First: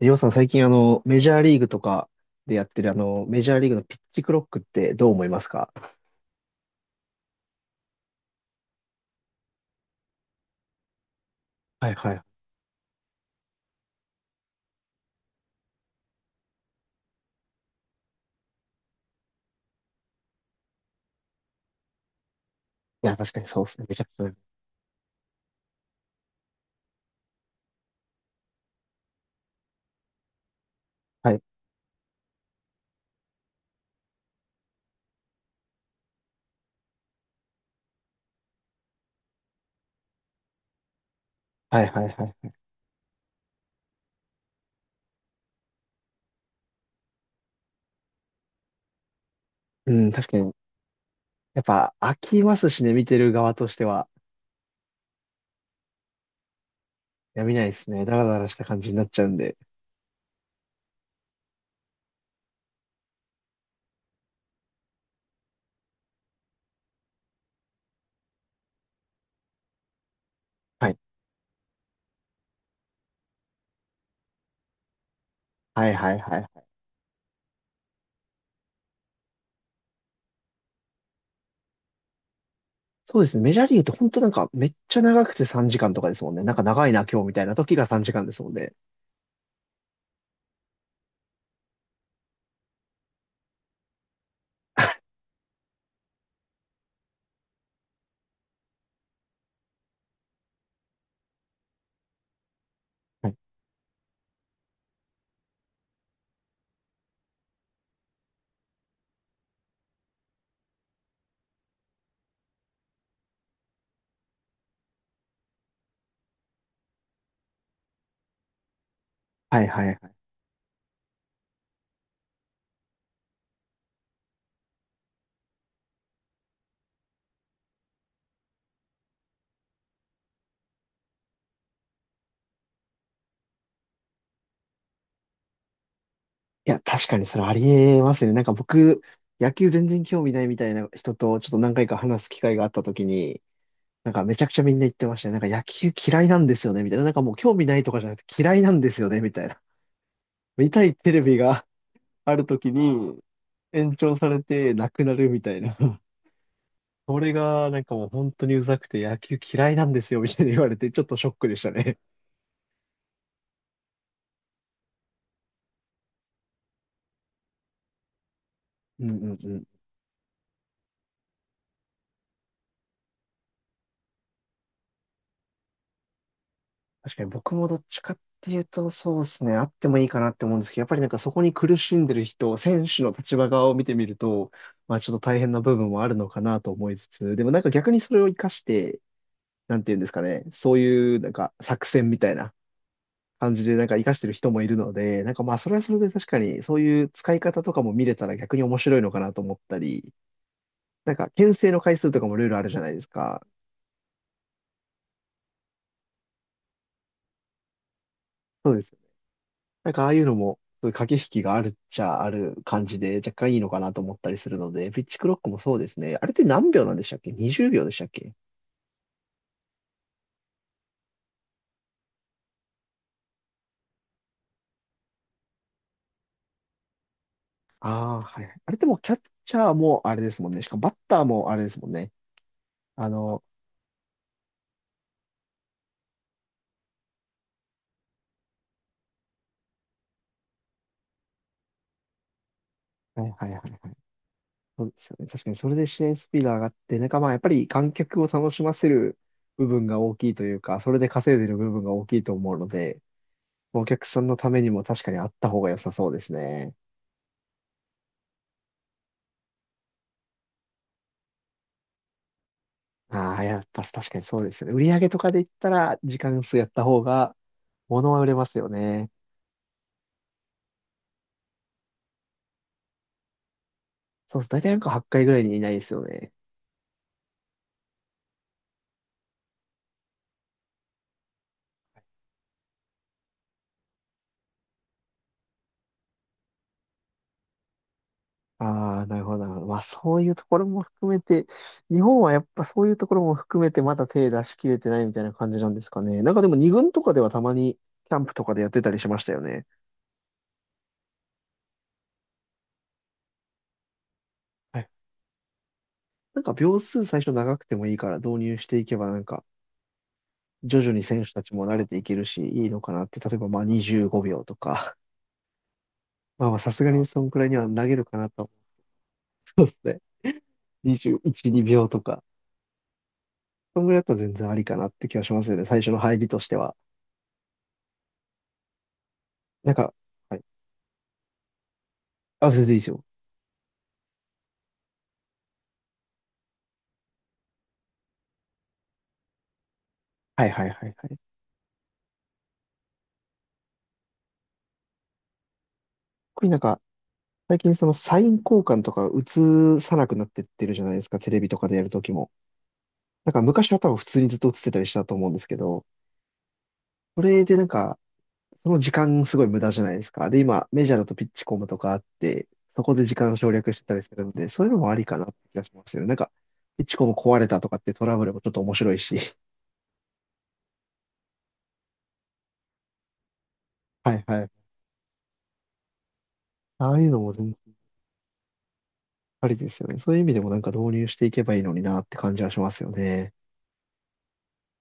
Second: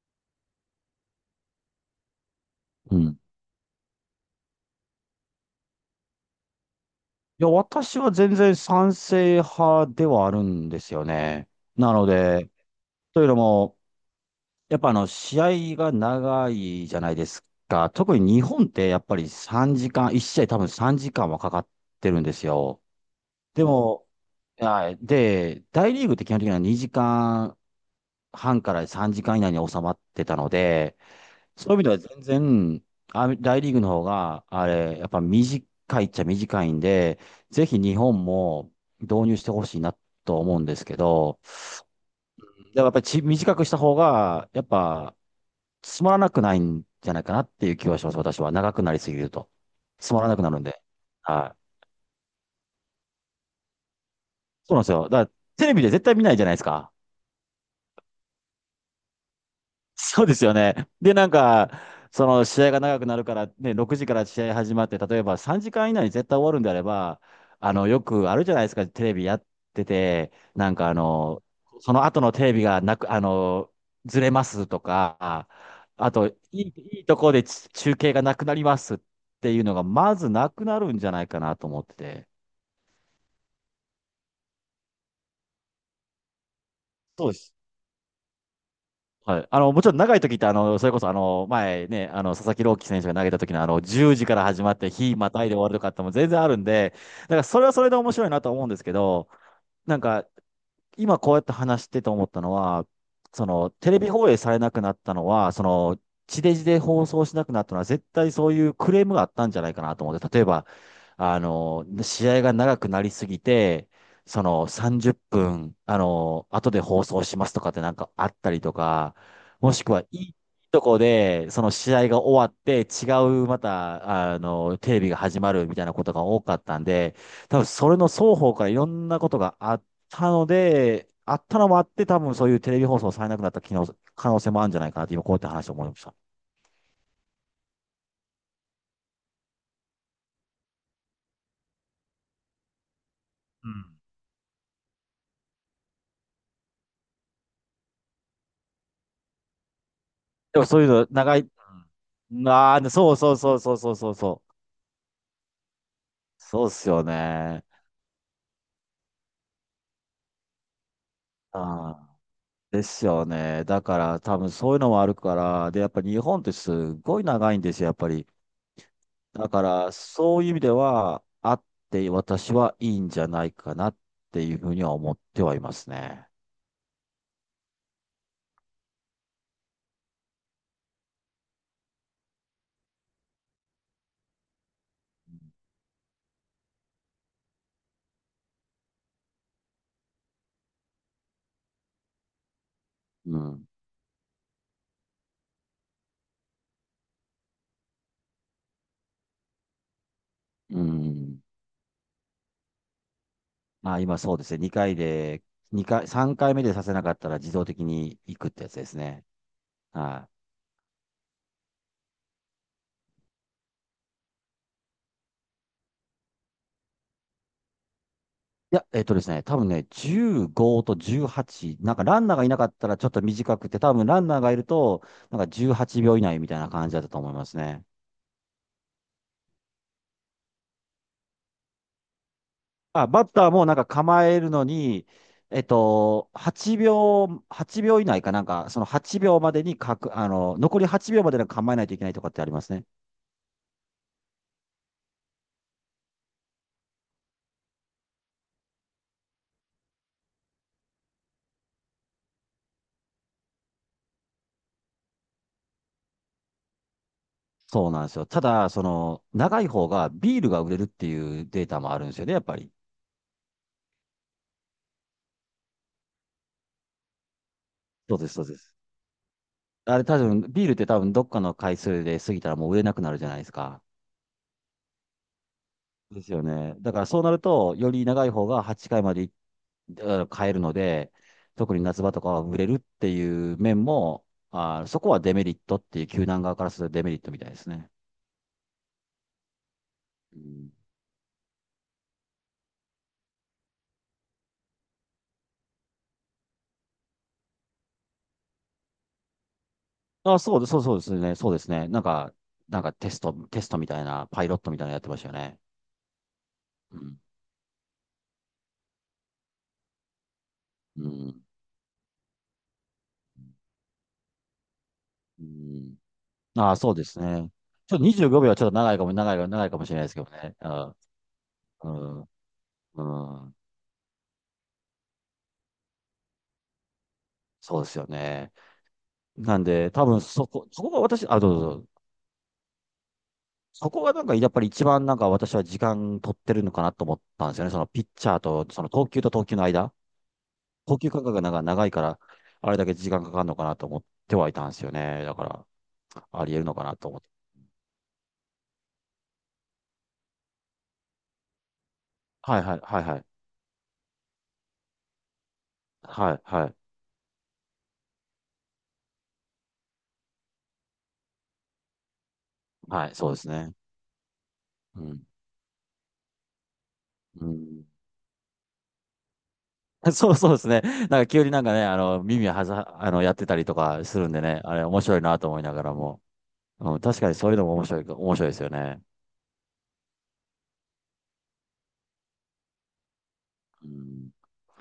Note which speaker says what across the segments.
Speaker 1: りょうさん、最近メジャーリーグとかでやってる
Speaker 2: うん。い
Speaker 1: メジャーリーグのピッチクロックってどう思いますか？
Speaker 2: や、私は全然賛成派ではあるんですよね。
Speaker 1: は
Speaker 2: な
Speaker 1: い
Speaker 2: の
Speaker 1: はい。
Speaker 2: で、というのも、やっぱ試合が長いじゃないですか。特に日本ってやっぱり3時間、1試合多分3時間はかかってるんですよ。
Speaker 1: いや、確かにそう
Speaker 2: で
Speaker 1: ですね。めちゃ
Speaker 2: も、
Speaker 1: くち
Speaker 2: はい。で、大リーグって基本的には2時間半から3時間以内に収まってたので、
Speaker 1: ゃ。はい。
Speaker 2: そういう意味では全然、あ、大リーグの方が、あれ、やっぱ短いっちゃ短いんで、ぜひ日本も導入してほしいなと思うんですけど、
Speaker 1: はいはいはい。
Speaker 2: でもやっぱり短くした方が、やっぱつまらなくないんじゃないかなっていう気はします、私は。長くなりすぎると。
Speaker 1: うん、
Speaker 2: つま
Speaker 1: 確
Speaker 2: ら
Speaker 1: か
Speaker 2: なくな
Speaker 1: に。
Speaker 2: るんで。は
Speaker 1: やっ
Speaker 2: い。
Speaker 1: ぱ飽きますしね、見てる側としては。
Speaker 2: そうなんですよ。だからテレビで絶対見ないじゃないですか。
Speaker 1: やめないですね。ダラダラした感じになっちゃうんで。
Speaker 2: そうですよね。で、なんか、その試合が長くなるから、ね、6時から試合始まって、例えば3時間以内に絶対終わるんであれば、よくあるじゃないですか、テレビやってて、なんか
Speaker 1: はい。
Speaker 2: その後のテレビがなく、ずれますとか、
Speaker 1: はいは
Speaker 2: あ
Speaker 1: い
Speaker 2: と、
Speaker 1: はい。
Speaker 2: いいとこで中継がなくなりますっていうのが、まずなくなるんじゃないかなと思ってて。
Speaker 1: そうですね。メジャーリーグって本当なんかめっちゃ長くて3時間とかですもんね。なんか長いな今日
Speaker 2: そ
Speaker 1: み
Speaker 2: うで
Speaker 1: たいな
Speaker 2: す。
Speaker 1: 時が3時間ですもんね。
Speaker 2: はい。もちろん長い時って、それこそ、前ね、佐々木朗希選手が投げた時の、10時から始まって、日またいで終わるとかっても全然あるんで、だからそれはそれで面白いなとは思うんですけど、なんか、今こうやって話してて思ったのは、
Speaker 1: はい
Speaker 2: その、テレビ放映されなくなったのは、その、地デジで放送しなくなったのは、絶対そういうクレームがあったんじゃないかなと思って、例えば、試合が長くなりすぎて、その、30分、後で放送しますとかってなんかあったりとか、
Speaker 1: はい
Speaker 2: もし
Speaker 1: は
Speaker 2: く
Speaker 1: い
Speaker 2: は、い
Speaker 1: はい。
Speaker 2: いとこで、その試合が終わって、また、テレビが始まるみたいなことが多かったんで、多分それの双方からいろんなことがあったので、あったのもあって、多分そういうテレビ放送されなくなった機能、可能性もあるんじゃないかなって、今こうやって話を思いました。
Speaker 1: いや、確かにそれありえますね。なんか僕、野球全然興味ないみたいな人とちょっと何回か話す機会があった時に、
Speaker 2: うん。
Speaker 1: なんかめちゃくちゃみんな言ってましたね。なんか野球嫌いなんですよね、みたいな。なんかもう興味ないとかじゃなくて嫌いなんですよね、みたいな。
Speaker 2: でも
Speaker 1: 見
Speaker 2: そう
Speaker 1: た
Speaker 2: いう
Speaker 1: い
Speaker 2: の、
Speaker 1: テレビ
Speaker 2: 長い、う
Speaker 1: があ
Speaker 2: ん
Speaker 1: る時
Speaker 2: なあ、そ
Speaker 1: に
Speaker 2: うそうそうそうそう
Speaker 1: 延
Speaker 2: そう
Speaker 1: 長さ
Speaker 2: そ
Speaker 1: れ
Speaker 2: う。
Speaker 1: てなくなるみたいな。
Speaker 2: そうっすよ
Speaker 1: それ
Speaker 2: ね。
Speaker 1: がなんかもう本当にうざくて野球嫌いなんですよ、みたいな言われてちょっとショックでした
Speaker 2: あ
Speaker 1: ね。
Speaker 2: あ、ですよね。だから多分そういうのもあるから、で、やっぱ日本ってすごい長いんですよ、やっぱり。
Speaker 1: うんうんう
Speaker 2: だか
Speaker 1: ん。
Speaker 2: らそういう意味では、あって私はいいんじゃないかなっていうふうには思ってはいますね。
Speaker 1: 確かに僕もどっちかっていうと、そうですね、あってもいいかなって思うんですけど、やっぱりなんかそこに苦しんでる人、選手の立場側を見てみると、まあちょっと大変な部分もあるのかなと思いつつ、でもなんか逆にそれを活かして、なんていうんですかね、そういうなんか作戦みたいな
Speaker 2: う
Speaker 1: 感じ
Speaker 2: ん。
Speaker 1: でなんか活かしてる人もいるので、なんかまあそれはそれで確かにそういう使い方とかも見れたら逆に面白いのかなと思ったり、
Speaker 2: う
Speaker 1: なんか
Speaker 2: ん。
Speaker 1: 牽制の回数とかもルールあるじゃないですか。
Speaker 2: まあ、今そうですね。2回で、二回、3回目でさせなかったら自動的に行くってや
Speaker 1: そ
Speaker 2: つ
Speaker 1: うで
Speaker 2: で
Speaker 1: す
Speaker 2: す
Speaker 1: よね。
Speaker 2: ね。
Speaker 1: なんかああいう
Speaker 2: は
Speaker 1: のも、駆け引きがあるっちゃある感じで、若干いいのかなと思ったりするので、ピッチクロックもそうですね。あれって何秒なんでしたっけ？ 20 秒でしたっけ？
Speaker 2: い。いや、えっとですね、多分ね、15と18、なんかランナーがいなかったらちょっと短くて、多分ランナーがいると、なんか18秒以内みたいな感じだったと思いますね。
Speaker 1: ああー、はいはい。あれってもうキャッチャーもあれですもんね。しかもバッターもあれですもんね。
Speaker 2: まあ、
Speaker 1: あ
Speaker 2: バッ
Speaker 1: の、
Speaker 2: ターもなんか構えるのに、8秒以内かなんか、その8秒までにかく、あの、残り8秒までに構えないといけないとかってありますね。
Speaker 1: はいはいはいはい。そうですよね。確かにそれで試合スピード上がって、なんかまあやっぱり観客を楽しませる部分が大きいというか、それで稼いでる部分が大きいと思うので、お客さんのためにも確かにあった方が良さそうですね。
Speaker 2: そうなんですよ。ただ、その、長い方がビールが売れるっていうデータもあるんですよね、やっぱり。
Speaker 1: ああ、やっぱ確かにそうですよね。売り上げとかで言ったら、時間数やった方が、物
Speaker 2: そう
Speaker 1: は売
Speaker 2: で
Speaker 1: れ
Speaker 2: す、そ
Speaker 1: ま
Speaker 2: うで
Speaker 1: すよ
Speaker 2: す。
Speaker 1: ね。
Speaker 2: あれ多分、ビールって多分どっかの回数で過ぎたらもう売れなくなるじゃないですか。
Speaker 1: そうです。大体なんか8回ぐらいにいないですよ
Speaker 2: です
Speaker 1: ね。
Speaker 2: よね。だからそうなると、より長い方が8回まで買えるので、特に夏場とかは売れるっていう面も、あー、そこはデメリットっていう、球団側からするとデメリットみたいですね。
Speaker 1: ああ、なるほど、なるほど。まあ、そういう
Speaker 2: う
Speaker 1: ところ
Speaker 2: ん
Speaker 1: も含めて、日本はやっぱそういうところも含めて、まだ手出し切れてないみたいな感じなんですかね。なんかでも、二軍とかではたまに、キャンプとかでやってたりしましたよね。
Speaker 2: あ、そうです、そうそうですね。そうですね。なんか、テストみたいな、パイロットみ
Speaker 1: は
Speaker 2: たい
Speaker 1: い。
Speaker 2: なのやってましたよね。
Speaker 1: なんか、秒
Speaker 2: う
Speaker 1: 数
Speaker 2: ん。
Speaker 1: 最初長くてもいいから導入していけば、なんか、徐々に
Speaker 2: う
Speaker 1: 選手た
Speaker 2: ん。
Speaker 1: ちも慣れていけるし、いいのかなって、例えばまあ25秒とか、
Speaker 2: うん。
Speaker 1: まあまあ、
Speaker 2: あ
Speaker 1: さ
Speaker 2: あ、
Speaker 1: すが
Speaker 2: そうで
Speaker 1: に
Speaker 2: す
Speaker 1: そんくらい
Speaker 2: ね。
Speaker 1: には投
Speaker 2: ちょ
Speaker 1: げ
Speaker 2: っ
Speaker 1: る
Speaker 2: と
Speaker 1: かな
Speaker 2: 25秒
Speaker 1: と。
Speaker 2: はちょっと
Speaker 1: そ
Speaker 2: 長
Speaker 1: う
Speaker 2: い
Speaker 1: で
Speaker 2: か
Speaker 1: す
Speaker 2: もしれ
Speaker 1: ね。
Speaker 2: ないですけど ね。うん。
Speaker 1: 21、2
Speaker 2: う
Speaker 1: 秒とか。
Speaker 2: ん。うん
Speaker 1: そんぐらいだったら全然ありかなって気がしますよね。最初の入りとしては。
Speaker 2: そうですよね。なん
Speaker 1: なん
Speaker 2: で、
Speaker 1: か、
Speaker 2: 多分
Speaker 1: はい。
Speaker 2: そこ、そこがあ、どうぞどうぞ。
Speaker 1: あ、全然いいですよ。
Speaker 2: そこがなんか、やっぱり一番なんか私は時間取ってるのかなと思ったんですよね。そのピッチャーと、その投球と投球の間。
Speaker 1: はいはいはい
Speaker 2: 投
Speaker 1: は
Speaker 2: 球
Speaker 1: い。
Speaker 2: 間隔がなんか長いから、あれだけ時間かかるのかなと思ってはいたんですよね。だから、あ
Speaker 1: 特に
Speaker 2: り
Speaker 1: なん
Speaker 2: 得るの
Speaker 1: か、
Speaker 2: かなと思って。
Speaker 1: 最近そのサイン交換とか映さなくなってってるじゃないですか。テレビとかでやるときも。
Speaker 2: はいはい、はいはい。
Speaker 1: なんか昔は多分普通にずっと映ってたりしたと思うんですけど、
Speaker 2: はいはい。
Speaker 1: それでなんか、その時間すごい無駄じゃないですか。で、今、メジャーだとピッチコムとかあって、そこで
Speaker 2: は
Speaker 1: 時
Speaker 2: い、そう
Speaker 1: 間
Speaker 2: です
Speaker 1: 省略
Speaker 2: ね。
Speaker 1: してたりするんで、そういうのもあ
Speaker 2: う
Speaker 1: りか
Speaker 2: ん。
Speaker 1: なって気がしますよね。なんか、ピッチコム壊
Speaker 2: う
Speaker 1: れたとかっ
Speaker 2: ん
Speaker 1: てトラブルもちょっと面白いし。
Speaker 2: そうそうですね。なんか急になんかね、あの、耳はざ、あの、やってたりとか
Speaker 1: は
Speaker 2: す
Speaker 1: い
Speaker 2: るんで
Speaker 1: は
Speaker 2: ね、
Speaker 1: い。
Speaker 2: あれ面白いなと思いながらも。
Speaker 1: あ
Speaker 2: う
Speaker 1: あ
Speaker 2: ん、
Speaker 1: いうの
Speaker 2: 確か
Speaker 1: も
Speaker 2: にそ
Speaker 1: 全
Speaker 2: ういうの
Speaker 1: 然
Speaker 2: も面白いですよね。
Speaker 1: ありですよね。そういう意味でもなんか導入していけばいいのになって感じはしますよね。
Speaker 2: うん、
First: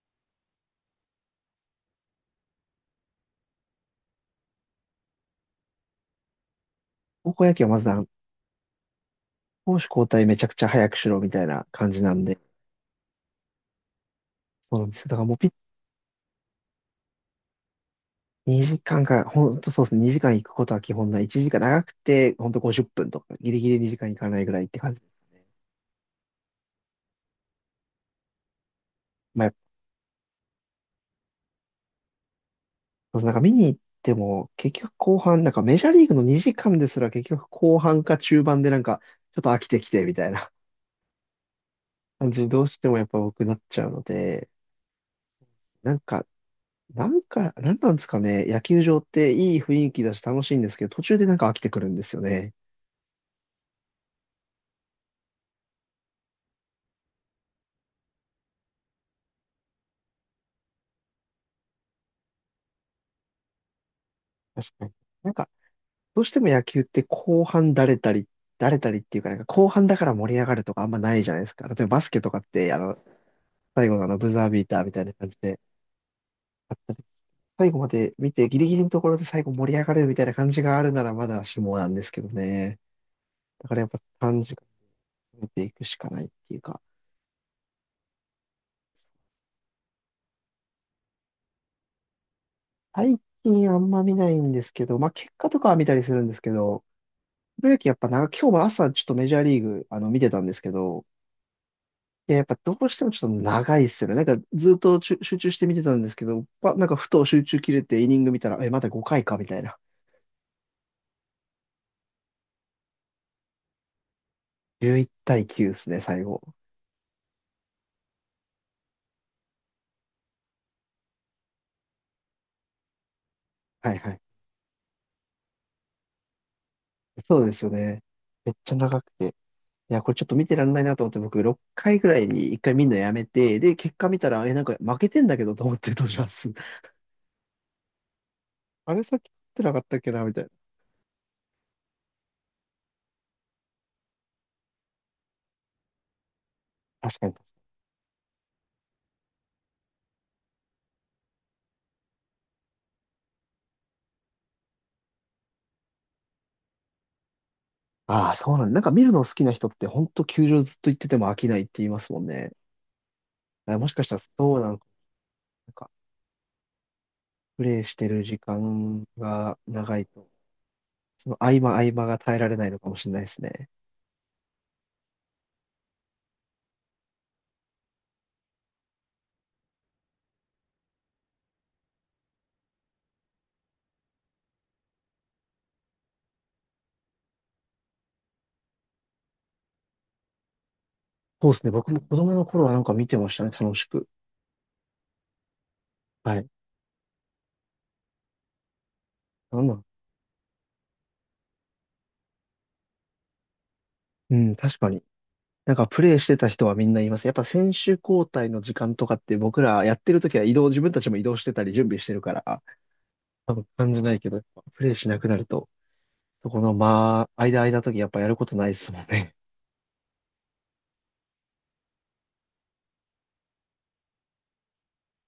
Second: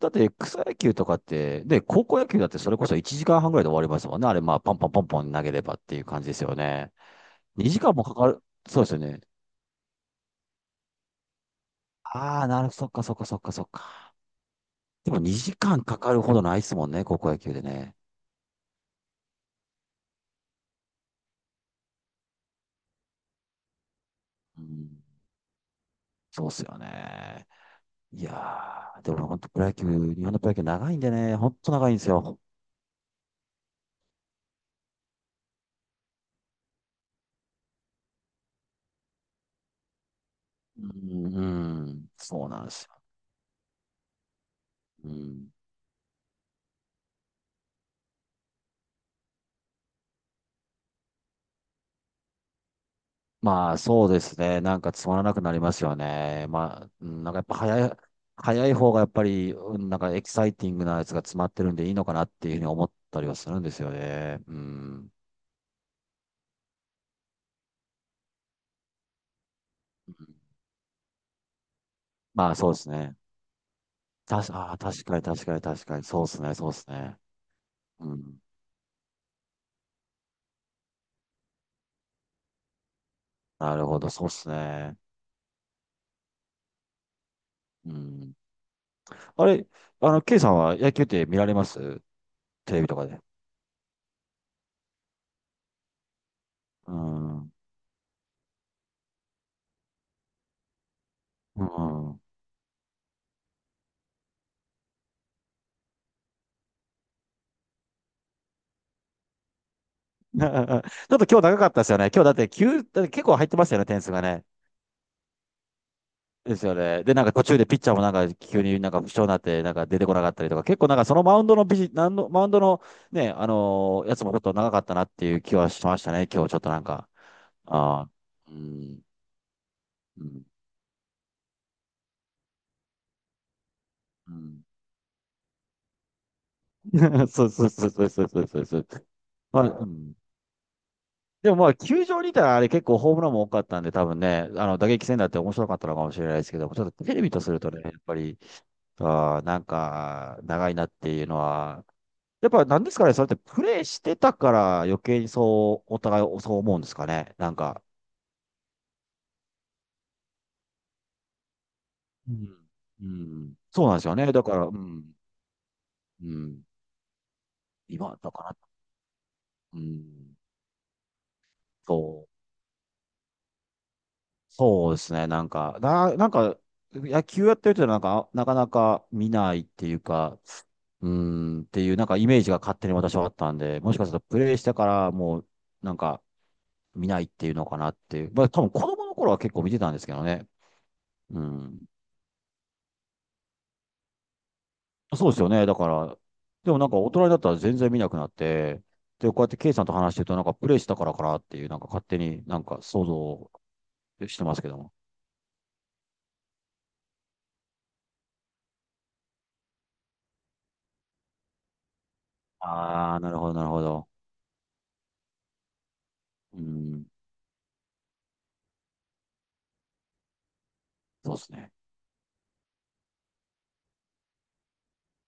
Speaker 2: だって草野球とかって、で、高校野球だってそれこそ1時間半ぐらいで終わりますもんね。あれ、まあ、ポンポンポンポン投げればっていう感じですよね。
Speaker 1: 高校野球はま
Speaker 2: 2
Speaker 1: ず
Speaker 2: 時間もかかる。そうですよね。
Speaker 1: 攻守交代めちゃくちゃ早くしろみたいな感じなんで。
Speaker 2: ああ、そっかそっかそっかそっか。
Speaker 1: そうなんですよ。
Speaker 2: で
Speaker 1: だ
Speaker 2: も
Speaker 1: からもう
Speaker 2: 2時間かかるほどないですもんね、高校野球でね。
Speaker 1: 2時間か、ほんとそうですね。2時間行くことは基本ない。1時間長くて、ほんと50分とか、ギリギリ2時間行かないぐら
Speaker 2: う
Speaker 1: いって
Speaker 2: ん、
Speaker 1: 感じですね。
Speaker 2: そうっすよね。いやー、でも本
Speaker 1: ま
Speaker 2: 当
Speaker 1: あ、
Speaker 2: プロ野球、日本のプロ野球長いんでね、本当長いんですよ。
Speaker 1: なんか見に行っても、結局後半、なんかメジャーリーグの2時間ですら結局後半か中盤でなんか、ちょっと飽きてきてみたいな
Speaker 2: うん、うん、
Speaker 1: 感じ
Speaker 2: そ
Speaker 1: に
Speaker 2: うな
Speaker 1: ど
Speaker 2: ん
Speaker 1: う
Speaker 2: で
Speaker 1: し
Speaker 2: す
Speaker 1: て
Speaker 2: よ。
Speaker 1: もやっぱ僕なっちゃうので、
Speaker 2: うん。
Speaker 1: なんか、なんなんですかね、野球場っていい雰囲気だし楽しいんですけど、途中でなんか飽きてくるんですよね。
Speaker 2: まあ、そうですね。なんかつまらなくなりますよね。まあ、うんなんかやっぱ早い、早い方がやっぱり、うんなんかエキサイティングなやつが詰まってるんでいいのかなっていうふうに思ったりはするんですよね。う
Speaker 1: 確かに。
Speaker 2: ん。
Speaker 1: なんか、どうしても野球って後半だれたり、だれたりっていうか、なんか後半だか
Speaker 2: う
Speaker 1: ら
Speaker 2: ん
Speaker 1: 盛り上がるとかあんまないじゃないですか。例えばバスケとかっ
Speaker 2: まあ、そ
Speaker 1: て、
Speaker 2: うですね。
Speaker 1: 最後のあのブザービー
Speaker 2: ああ、
Speaker 1: ターみた
Speaker 2: 確
Speaker 1: いな
Speaker 2: かに
Speaker 1: 感じ
Speaker 2: 確か
Speaker 1: で、
Speaker 2: に確かに。そうですね、そうですね。
Speaker 1: 最後まで
Speaker 2: う
Speaker 1: 見
Speaker 2: ん。
Speaker 1: て、ギリギリのところで最後盛り上がるみたいな感じがあるならまだしもなんですけどね。だか
Speaker 2: な
Speaker 1: ら
Speaker 2: る
Speaker 1: やっ
Speaker 2: ほ
Speaker 1: ぱ
Speaker 2: ど、そうで
Speaker 1: 短
Speaker 2: す
Speaker 1: 時間
Speaker 2: ね。
Speaker 1: 見ていくしかないっていうか、
Speaker 2: うん。あれ、ケイさんは野球って見られますテレビとか
Speaker 1: 最
Speaker 2: で。
Speaker 1: 近あんま見ないんですけど、まあ結果とかは見たりするんですけど、
Speaker 2: うん。うん。
Speaker 1: プ ロ野球やっぱな、今日も朝ちょっとメジャーリーグ見てたんですけど、いや、やっぱどうしてもちょっと長いっすよね。なんかずっと集中して見てたんですけど、なんかふと集中切れてイニング見たら、え、まだ5回かみたいな。
Speaker 2: ちょっと今日長かったですよね。今日だって急、だって結構入ってましたよね、点数がね。
Speaker 1: 11-9ですね、最後。
Speaker 2: ですよね。で、なんか途中でピッチャーもなんか急になんか負傷になって、なんか出てこなかったりとか、結構なんかそのマウンドの
Speaker 1: はいは
Speaker 2: や
Speaker 1: い。
Speaker 2: つもちょっと長かったなっていう気はしましたね、今日ちょっとなんか。
Speaker 1: そうですよ
Speaker 2: あ
Speaker 1: ね。
Speaker 2: あ。
Speaker 1: め
Speaker 2: う
Speaker 1: っちゃ長
Speaker 2: ん。
Speaker 1: くて。いや、これち
Speaker 2: う
Speaker 1: ょっと見
Speaker 2: ん。
Speaker 1: てらんないなと思って、僕6回ぐらいに1回見るのやめて、で、結果見た
Speaker 2: う
Speaker 1: ら、え、な
Speaker 2: ん
Speaker 1: んか負けてんだけどと思ってどうします。
Speaker 2: そうそうそうそうそうそうそう。
Speaker 1: あれさっき言っ
Speaker 2: ま
Speaker 1: てなか
Speaker 2: あ、
Speaker 1: っ
Speaker 2: う
Speaker 1: たっけ
Speaker 2: ん
Speaker 1: なみたいな。
Speaker 2: でもまあ、球場にいたらあれ結構ホームランも多かったんで、多分ね、打撃戦だって面白かったのかもしれないですけども、ちょっとテ
Speaker 1: 確
Speaker 2: レ
Speaker 1: か
Speaker 2: ビ
Speaker 1: に。
Speaker 2: とするとね、やっぱり、あーなんか、長いなっていうのは、やっぱなんですかね、それってプレイしてたから余計にそう、お互いそう思うんですかね、なんか。
Speaker 1: ああ、そうなんだ。なんか見るの好きな人って、ほんと球場ずっと行ってても飽きないって言いますもん
Speaker 2: う
Speaker 1: ね。
Speaker 2: ん。うん。
Speaker 1: あ
Speaker 2: そ
Speaker 1: も
Speaker 2: う
Speaker 1: し
Speaker 2: なんで
Speaker 1: かし
Speaker 2: す
Speaker 1: た
Speaker 2: よ
Speaker 1: ら
Speaker 2: ね。だか
Speaker 1: そう
Speaker 2: ら、
Speaker 1: な
Speaker 2: う
Speaker 1: のか。
Speaker 2: ん。
Speaker 1: なんか、
Speaker 2: うん。
Speaker 1: プレイして
Speaker 2: 今
Speaker 1: る
Speaker 2: だ
Speaker 1: 時
Speaker 2: から、
Speaker 1: 間が
Speaker 2: う
Speaker 1: 長い
Speaker 2: ん。
Speaker 1: と、その合間合間が
Speaker 2: そう。
Speaker 1: 耐えられないのかもしれないですね。
Speaker 2: そうですね、野球やってる人はなんか、なかなか見ないっていうか、うーん、っていう、なんかイメージが勝手に私はあったんで、もしかするとプレイしてからもう、なんか見ないっていうのかなっていう。まあ多分子供の頃は結構見てたんですけどね。う
Speaker 1: そうですね。
Speaker 2: ん。
Speaker 1: 僕も子供の頃はなんか見てましたね。楽しく。
Speaker 2: そうですよね。だから、
Speaker 1: はい。
Speaker 2: でもなんか大人になったら全然見なくなって、で、こうやって
Speaker 1: なん
Speaker 2: ケイ
Speaker 1: な
Speaker 2: さんと話してるとなんかプレイしたからかなっていう、なんか勝手になんか想像し
Speaker 1: う
Speaker 2: てま
Speaker 1: ん、
Speaker 2: すけど
Speaker 1: 確か
Speaker 2: も。
Speaker 1: に。なんかプレイしてた人はみんな言います。やっぱ選手交代の時間とかって僕らやってる時は移動、自分たちも移動してたり準備してるから、
Speaker 2: ああ、なるほ
Speaker 1: 多
Speaker 2: ど、な
Speaker 1: 分
Speaker 2: るほ
Speaker 1: 感じ
Speaker 2: ど。
Speaker 1: ないけど、プレイしなくなると、そ
Speaker 2: う
Speaker 1: この
Speaker 2: ん、
Speaker 1: まあ、間間時やっぱやることないですもんね。
Speaker 2: そうですね。